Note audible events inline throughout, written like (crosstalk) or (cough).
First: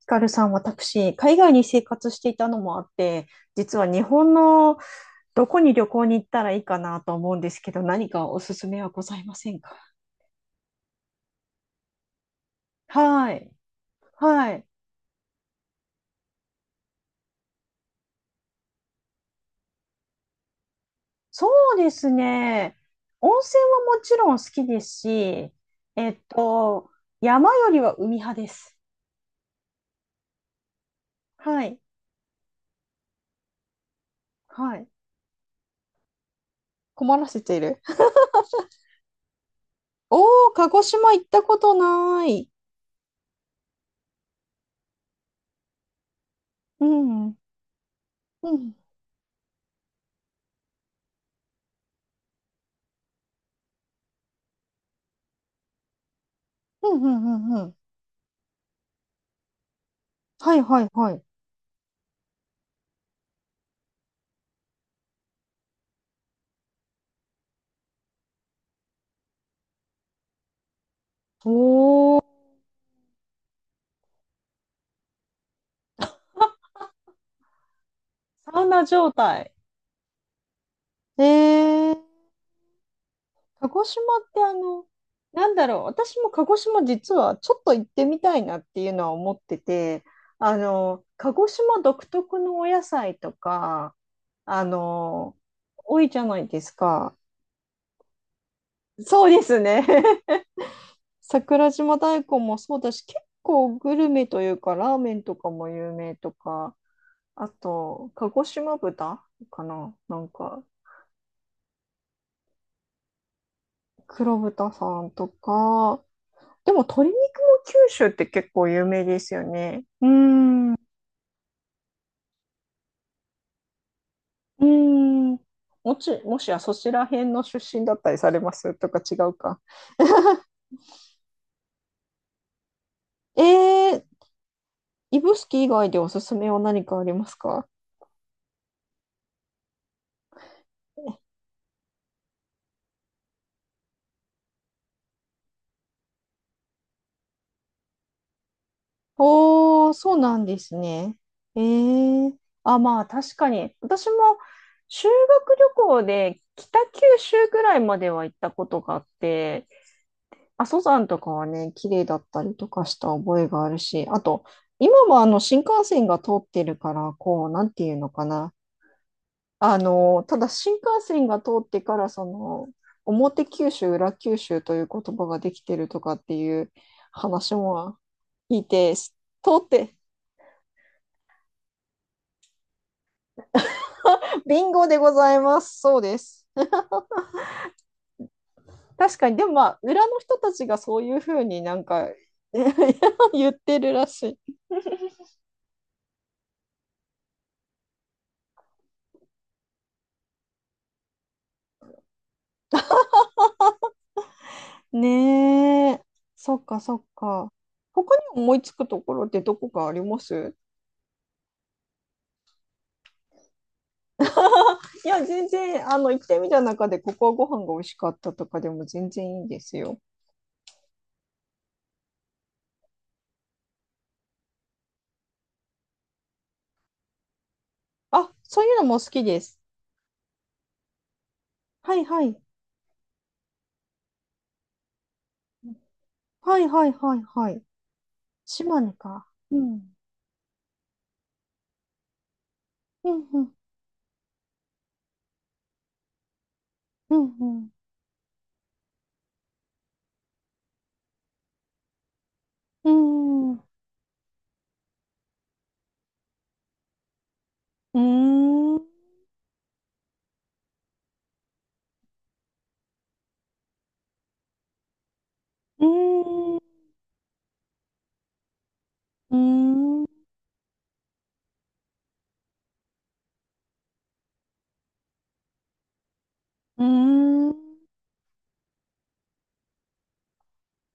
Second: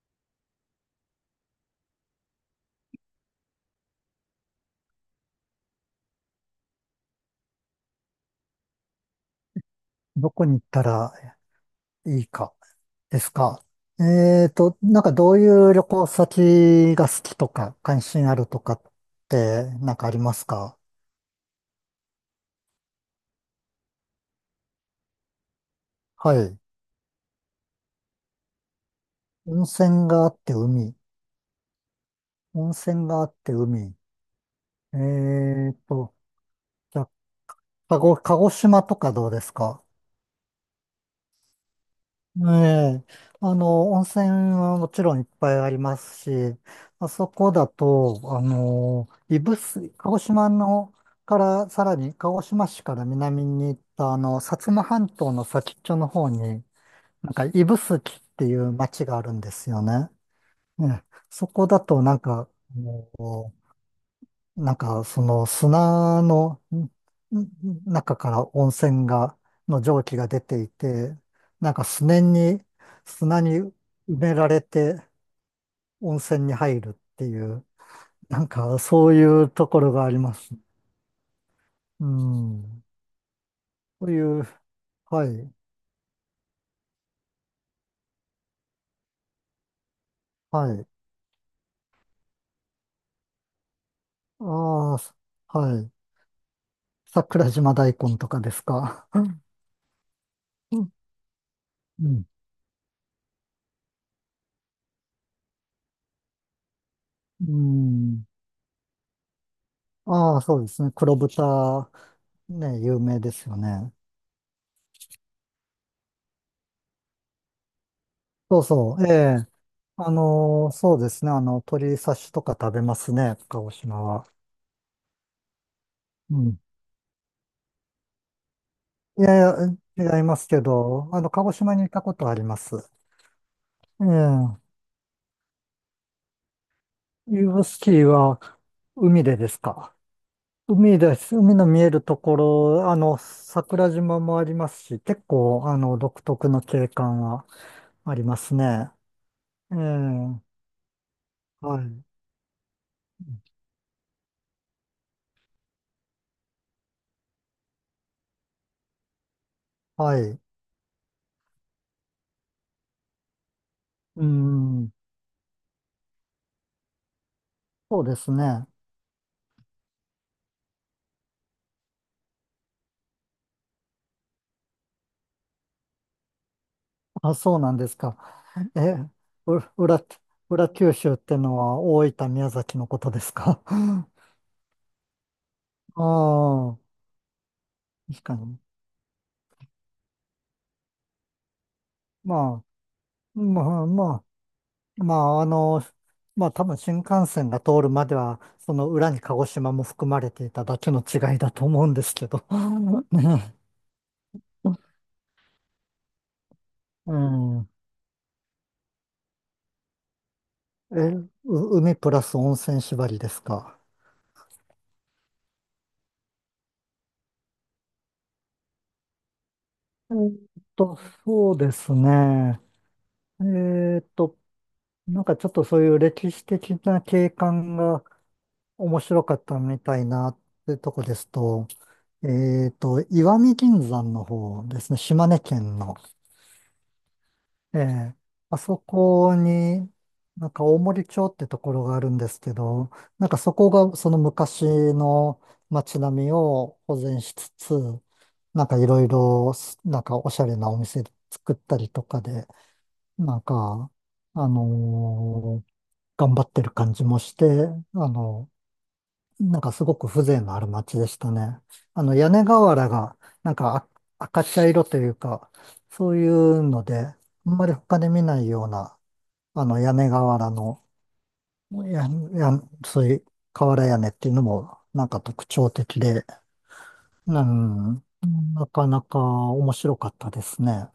ヒカルさん、私、海外に生活していたのもあって、実は日本のどこに旅行に行ったらいいかなと思うんですけど、何かおすすめはございませんか？どこに行ったらいいかではすい。か。はい。なんかどういう旅行先が好きとか関心あるとかってなんかありますか？そうですね。温泉はもちろん好きですし、えっはい。と、山よりは海派です。温泉があって海。はい。温泉があって海。はい。えーと、じゃあ、困らせている。鹿児島とかどうですか？おー、鹿児島行ったことなえい。え、温泉はもちろんいっぱいありますし、うまあん。うそん。こだと、うん、指宿、鹿児島のから、さらに鹿児島市から南に行った、薩摩半島の先っちょの方に、うん、うなんかん、うん。指宿っていう町があるんですよね。はい、はい、ね、はい。そこだとなんか、あのなんか、その砂の中から温泉が、の蒸気が出ていて、なんかすおねー、に、砂に埋められて温泉に入るっていう、なんサウかナ状そういう態。ところがあります。えー、うん。鹿児島そうっいてう、あの、はない、んだろう、私も鹿児島実はちょっと行ってみたいなっていうのは思ってて、はい。鹿児島独特のお野菜とか、あああ、すの、はい。多いじゃないですか。桜島大根とかですか。うそうですね。ん。(laughs) 桜島う大ん。根もそうだし、結構グルメというか、ラーメンとかも有名とか、あうと、ん。鹿児島豚かな、ああ、そうですね。黒豚、ね、有名ですよね。黒豚さんとか、でも鶏肉も九州って結そう構有そ名う。えですよえ、ね。うーん。うそうですね。鶏刺しとか食べますね、鹿児島は。ーん。うもしやん。そちら辺の出身だったりされますとか違いうやいか。や、違いますけど、鹿児島に行ったことあります。えー、ええ。指宿以外でおすすめは何かありますユーブか？スキーは海でですか。海です。海の見えるところ、桜島もありますし、結構、独特の景観はありますね。えおー、そうなえ。んですね。えはい。ー。あ、まあ確かに。私も修学旅行で北九州ぐらいまでは行ったことがあって、はい。阿蘇山とかはね、綺麗だったりとかした覚えがあるし、あうと、ん。今はあの新幹線が通ってるから、こう、なんていうそうのでかすな。ね。ただ新幹線が通ってから、表九州、裏九州という言葉ができてるとかっていうあ、話そうなんですもか。聞いえ、て、通う、って、裏、裏九州ってのは大分、宮崎のことですか？ (laughs) あ (laughs) ビンゴでございます。そうです。あ、確かに。確かに、でもまあ、裏の人たちがそういうふうになんか ま (laughs) あ、言っまてあ、るらましい。まあ、まあ多分新幹線が通るまでは、その裏に鹿児島も含まれていただけの違いだと思うんですけど。(laughs) ね。ねえ。そっかそっうか。ん。他に思いつくところってどこかあります？え、海プラス温泉縛りですか？いや、全然、行ってみた中で、ここはご飯が美味しかったとかでも全然いいですよ。えーっと、そうですね。えーっと、なんかちょっとそういう歴史的な景観が、あ、そういうのも面好き白かでったす。のみたいなってとこですと、はいはい。石見銀山の方ですね、島根県の。はいはいはいはい。ええ。あそ島根か。こうに、ん。なんか大森町ってところがあるんですけど、うなんんかうん。そこがその昔の街並みを保う全しんうつん。つ、なんかいろいろ、なんかおしゃれなお店作ったりとかで、うーなんん。うか、あのー頑張ってる感じもして、ーあのん。うなんかすごく風情のある街でしたね。あの屋根瓦がなんか赤茶色というか、ーそういん。ううので、あんまり他で見ないような、ーあの屋ん。う根瓦の、や、そういう瓦屋根っていうのもなんか特徴的で、ーうん。ん、なかなか面白かったですね。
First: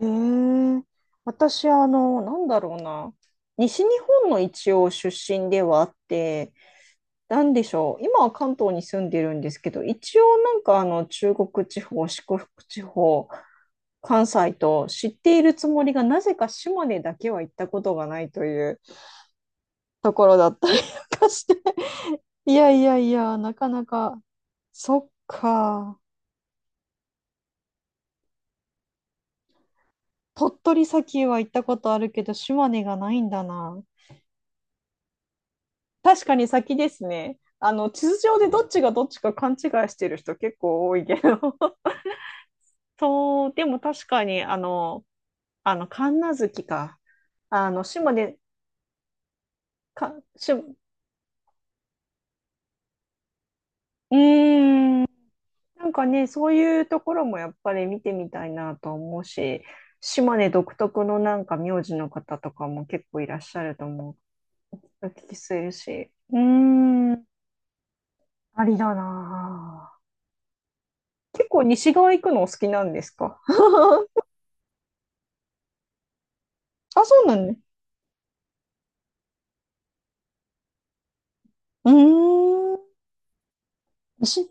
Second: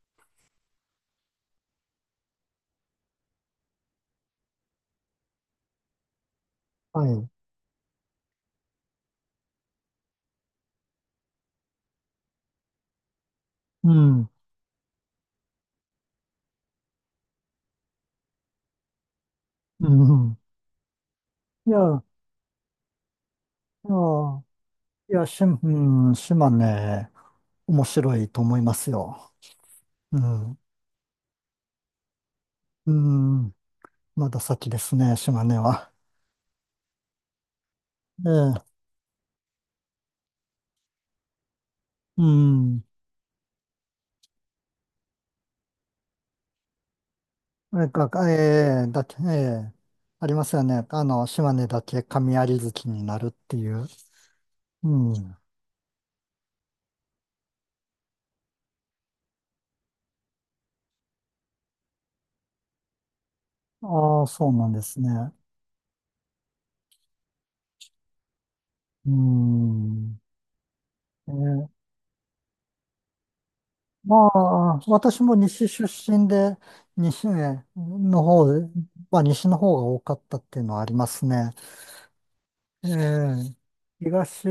へえ、私、あの、なんだろうな。西日本の一応出身ではあって、はい。なんでしょう。今は関東に住んでるんですけど、一応なんかあの中国地方、四国地方、う関ん、西と知っているつもりが、なぜか島根だけは行ったことがないといううところん。だったりとかして。いや、(laughs) いやいやいや、なかないや、か。そっいや、か。うん、島ね面白いと思いますよ。う鳥ん、取砂丘は行ったことあるけど、島根うがないんだん。な。まだ先ですね、島根は。確かに先ですね。あの、地図え上でどっえ、ちがどっちか勘違いしてる人結構多いけど。(laughs) うん。そう、でも確かに、神無月か。え、島が、根、ええ、だけ、ええ、ありますようね。島根だけ神有月になるっていう。ーん、うん。なんかね、そういうところもやっぱり見てみたいなと思うし、島根独特のなんか名字の方とかも結構いらっしゃると思ああ、そうなんですう。おね。聞きするし。うーん、ありだうなあ。ん。え結構え、西側行くのお好きなんですか？まあ、私も西出身で、あ、そう西なんね。の方、まあ、西の方が多かったっていうのはありますね。うーええ、ん。し、東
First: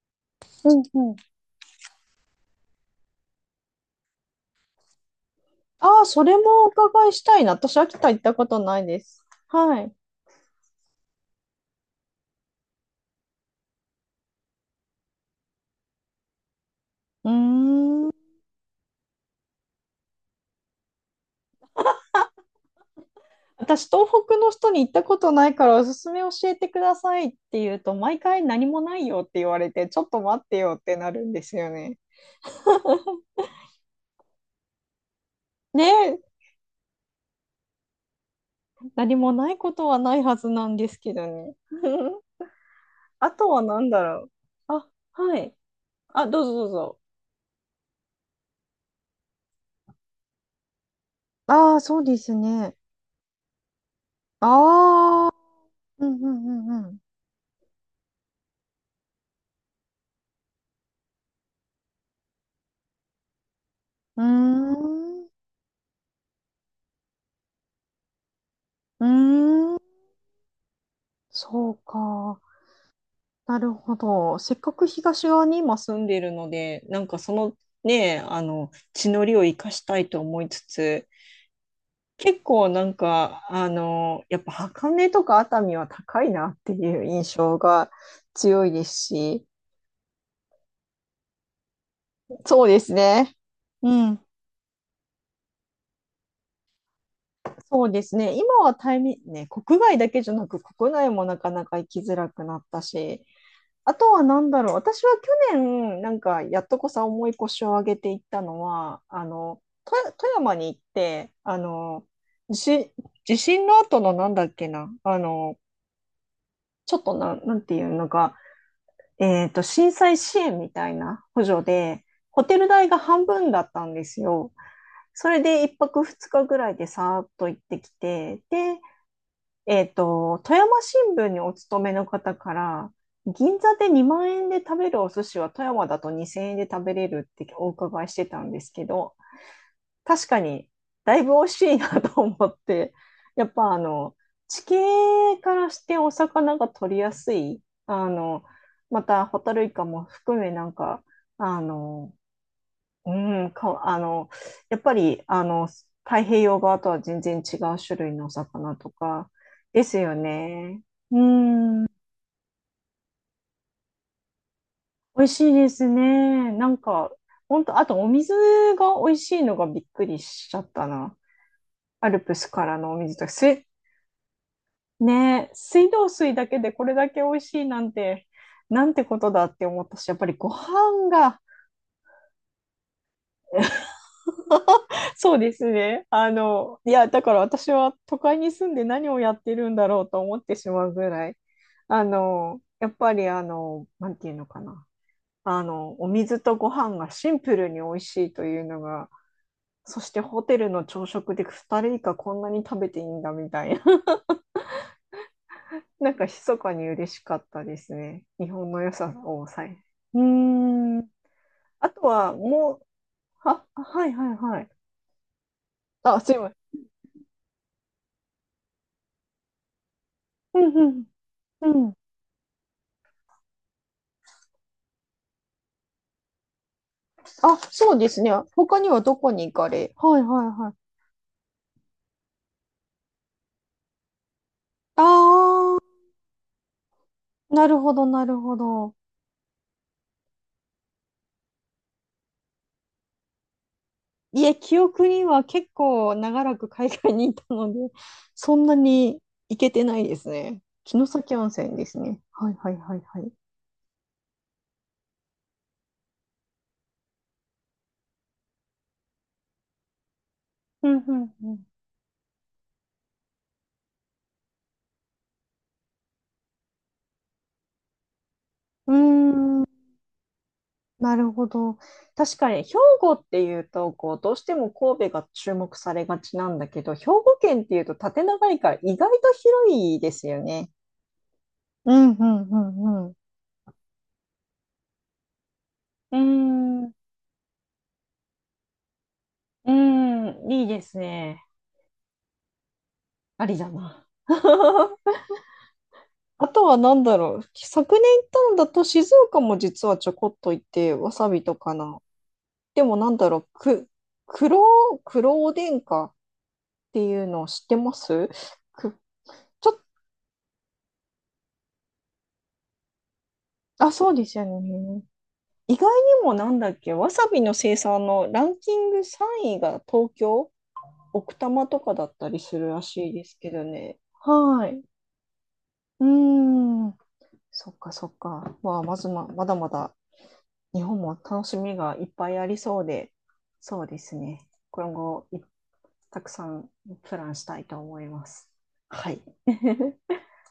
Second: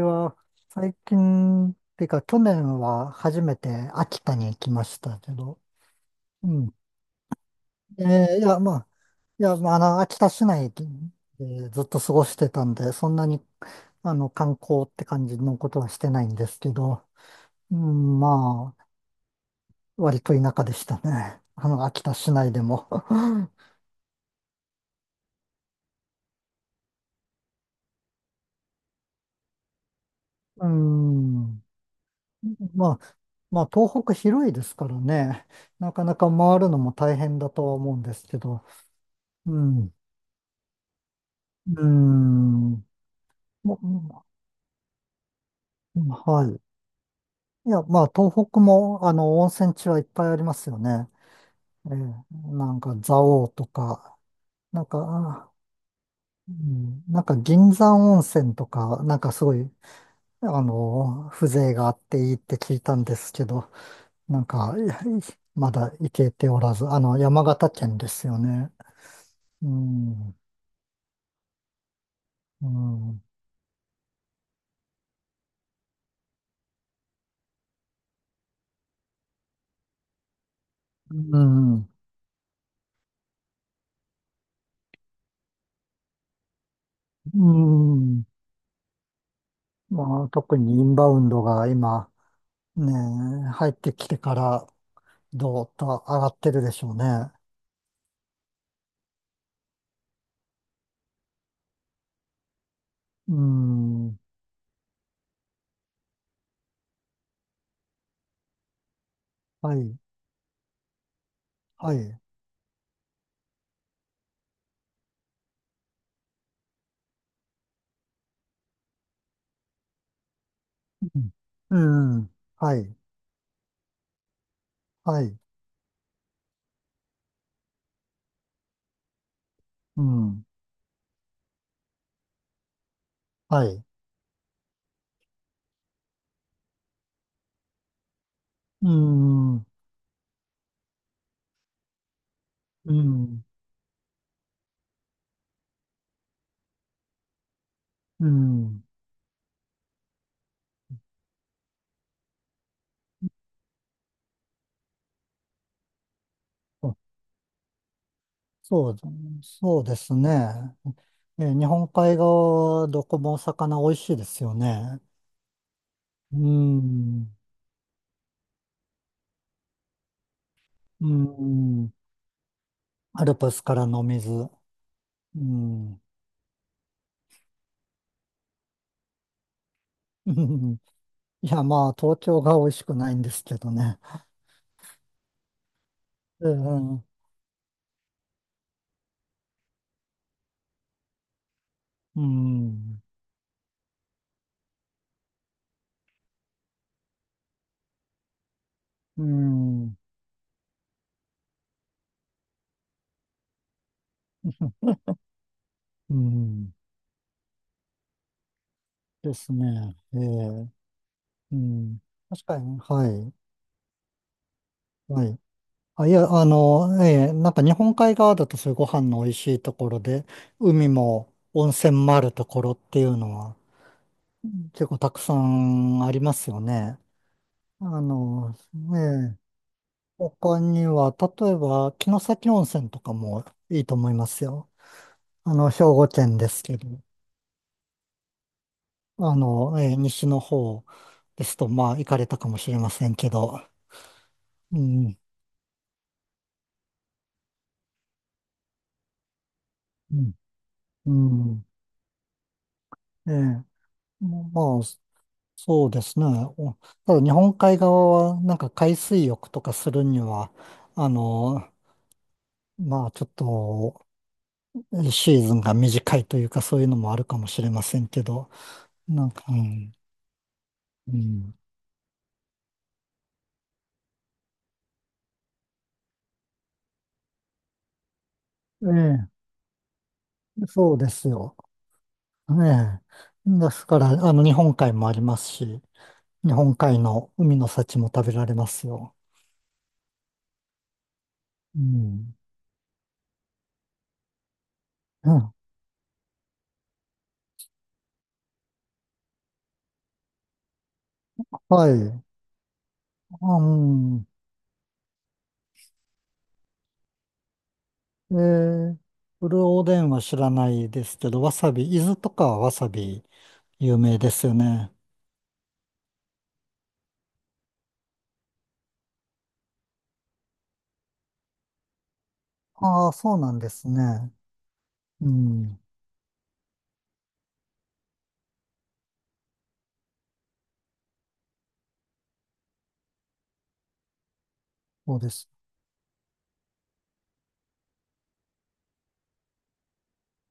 はうん最うん。近、っていうか去年は初めて秋田に行きましたけど、ああ、それうもおん。伺いしたいな。私、秋え田行ったえ、いことや、まないあ、です。はい。秋田市内でずっと過ごしてたんで、そんなに、観光って感じのことはしてないんですけど、ううーん。ん、まあ、割と田舎でしたね。秋田市内でも。(laughs) 私、東北の人に行ったことないから、おすすめ教えてくださいって言うと、毎回何もないよって言われて、ちょっと待ってうよってなるんですん。よね。まあ、まあ、東北広いですからね、ねなかなえ、か回るのも大変だとは思うんですけど、何もないうことん、はないはずなんですけどね。う (laughs) ん、あとは何だろもう。あ、はい。うんあ、どうぞはどうぞ。い。いや、まあ、東北も、温泉地はいっぱいありますよね。ああ、ええ、そうですなね。んか、蔵王とか、なんか、ああ、うんううんうんん、なんか、銀山温泉とか、なんかすごい、風情があっていいって聞いたんですけど、うなんか、いやいん。うーん。まだ行けておらず、山形県ですよね。うーうん、ん、そうか。うん、なるほど。せっかく東側に今住んでいるので、なんかそのね、地の利を生かしたいと思いつつ、うん、結構なんか、あの、やっぱ箱根とか熱海は高いなっていう印う象がん。強いですし、まあ、特にインバウンドが今、そうですね、ね。入っうてきてん、から、どうと上がってるでしょうね。そうですね。今はタイミ、ね、国外だけじゃなく、国内もなかなか行きづらくなったし、うあとん、は何だろう。私は去年、なんか、やっとこさ重い腰を上げていったのは、はい、富富山に行って、はい、地震、地震の後のなんだっけな、あの、ちょっとな、なんていうのか、えっと、震災支援みたいな補助うで、ん、うん、ホテルは代い、が半分だったんですよ。はそい、れで1泊2日ぐらいでさーっと行ってきて、で、うん、富山新聞にお勤めの方から、銀は座い、で2万円で食べるお寿司は富山だと2000円で食べれるってお伺いしてたんですけうど、ん、う確かにだいぶ美味しいなと思って、ん、やっぱあの、地形からしてお魚が取りやすい、あうの、ん、またホタルイカも含めなんか、あの、うん、か、あの、やっぱり、あの、太平洋側とそは全然違う種類のお魚とそう、かそでうですよすね。ね。う日ん、本美海側はどこもお魚美味しいですよね。味しいですうね。なんか、ん、本当あとお水が美味しいのがびっくりしちゃったうな。ん、アルプスからのお水アとか、ルプスす、からの水。うね、水ん。道水だけでこれだけ美味しいなんて、なんてことだって思ったし、やっぱりご (laughs) 飯が いや、まあ、東京が美味しくないんですけどね。(laughs) そうですね。うん。だから私は都会に住んで何をやってるんだろうと思ってしまうぐらい、あうの、やっん。ぱりあの、なんていうのかな。あの、お水とご飯がシンプルに美味しいというのが、うん。そしてホテルの朝食で2人以下こんなに食べていいんだみたいな。(laughs) なんうか密かんに嬉しかったですね。日本の良さでをすさえ。ね。うえーえ。ん。うあん。とは確かに、もう、はい。は、はいはいはい。はい。あ、いあ、や、すいまええ、なんか日本海側だとそういうご飯の美味しいところで、せん。うん海うん。も温うん、泉もあるところっていうのは結構たくさんありますよね。あ、あそうですね。の、他にはどこええ。に行かれはいはい他はにい。は、例えば、城崎温泉とかもいいと思いますよ。あ兵庫県ですけど、あ、なるほどなるほど。西の方ですと、まあ、行かれたかもしれませんけど、いえ、記う憶ん、には結構長らく海外にいたので、(laughs) そんなに行けてないでうすん、ね。城う崎温ん、泉ですね。はいはいはいはい。ええ。まあ、そうですね。おただ、日本海側は、なんか海水浴とかするには、うんあうんの、まあ、ちょっと、シーズンが短いというか、そういうのもあるかもしれませんけど、うなんか、うん。うーん、ん、なうるほん。ど。確かに兵庫っていうとこうどうしても神戸が注目されがちなんだけど、兵庫県っていうと縦長いから意外ええ、と広いですよね。そうですよ。うんうんねうん、え。ですから、日本海もありますし、うー日本ん、う海の海の幸も食べられますよ。ーん、いいですね。うん。ありだな。(laughs) うん、あとは何だろう。昨年行ったんだと静岡も実はちょこっと行って、わさびとかはな。い。でも何だろう。うく、ん。黒、黒おでんかっていうのを知ってます？えく、ー、ブルーちょっと、おでんは知らないですけど、わさび、伊豆とかはわさびあ、有そう名でですよすよね。ね。意外にもなんだっけ、わさびの生産のランキング3位が東京、奥多摩とかだったりするらあしあ、いでそすうけなんどですね。ね。はい。うん。うーん。そっかそっか。まあ、まずま、まだまだ日本も楽しみがいっぱいありそうで、そうですね。今そう後でい、す。たくさんプランしたいと思います。はい。(laughs)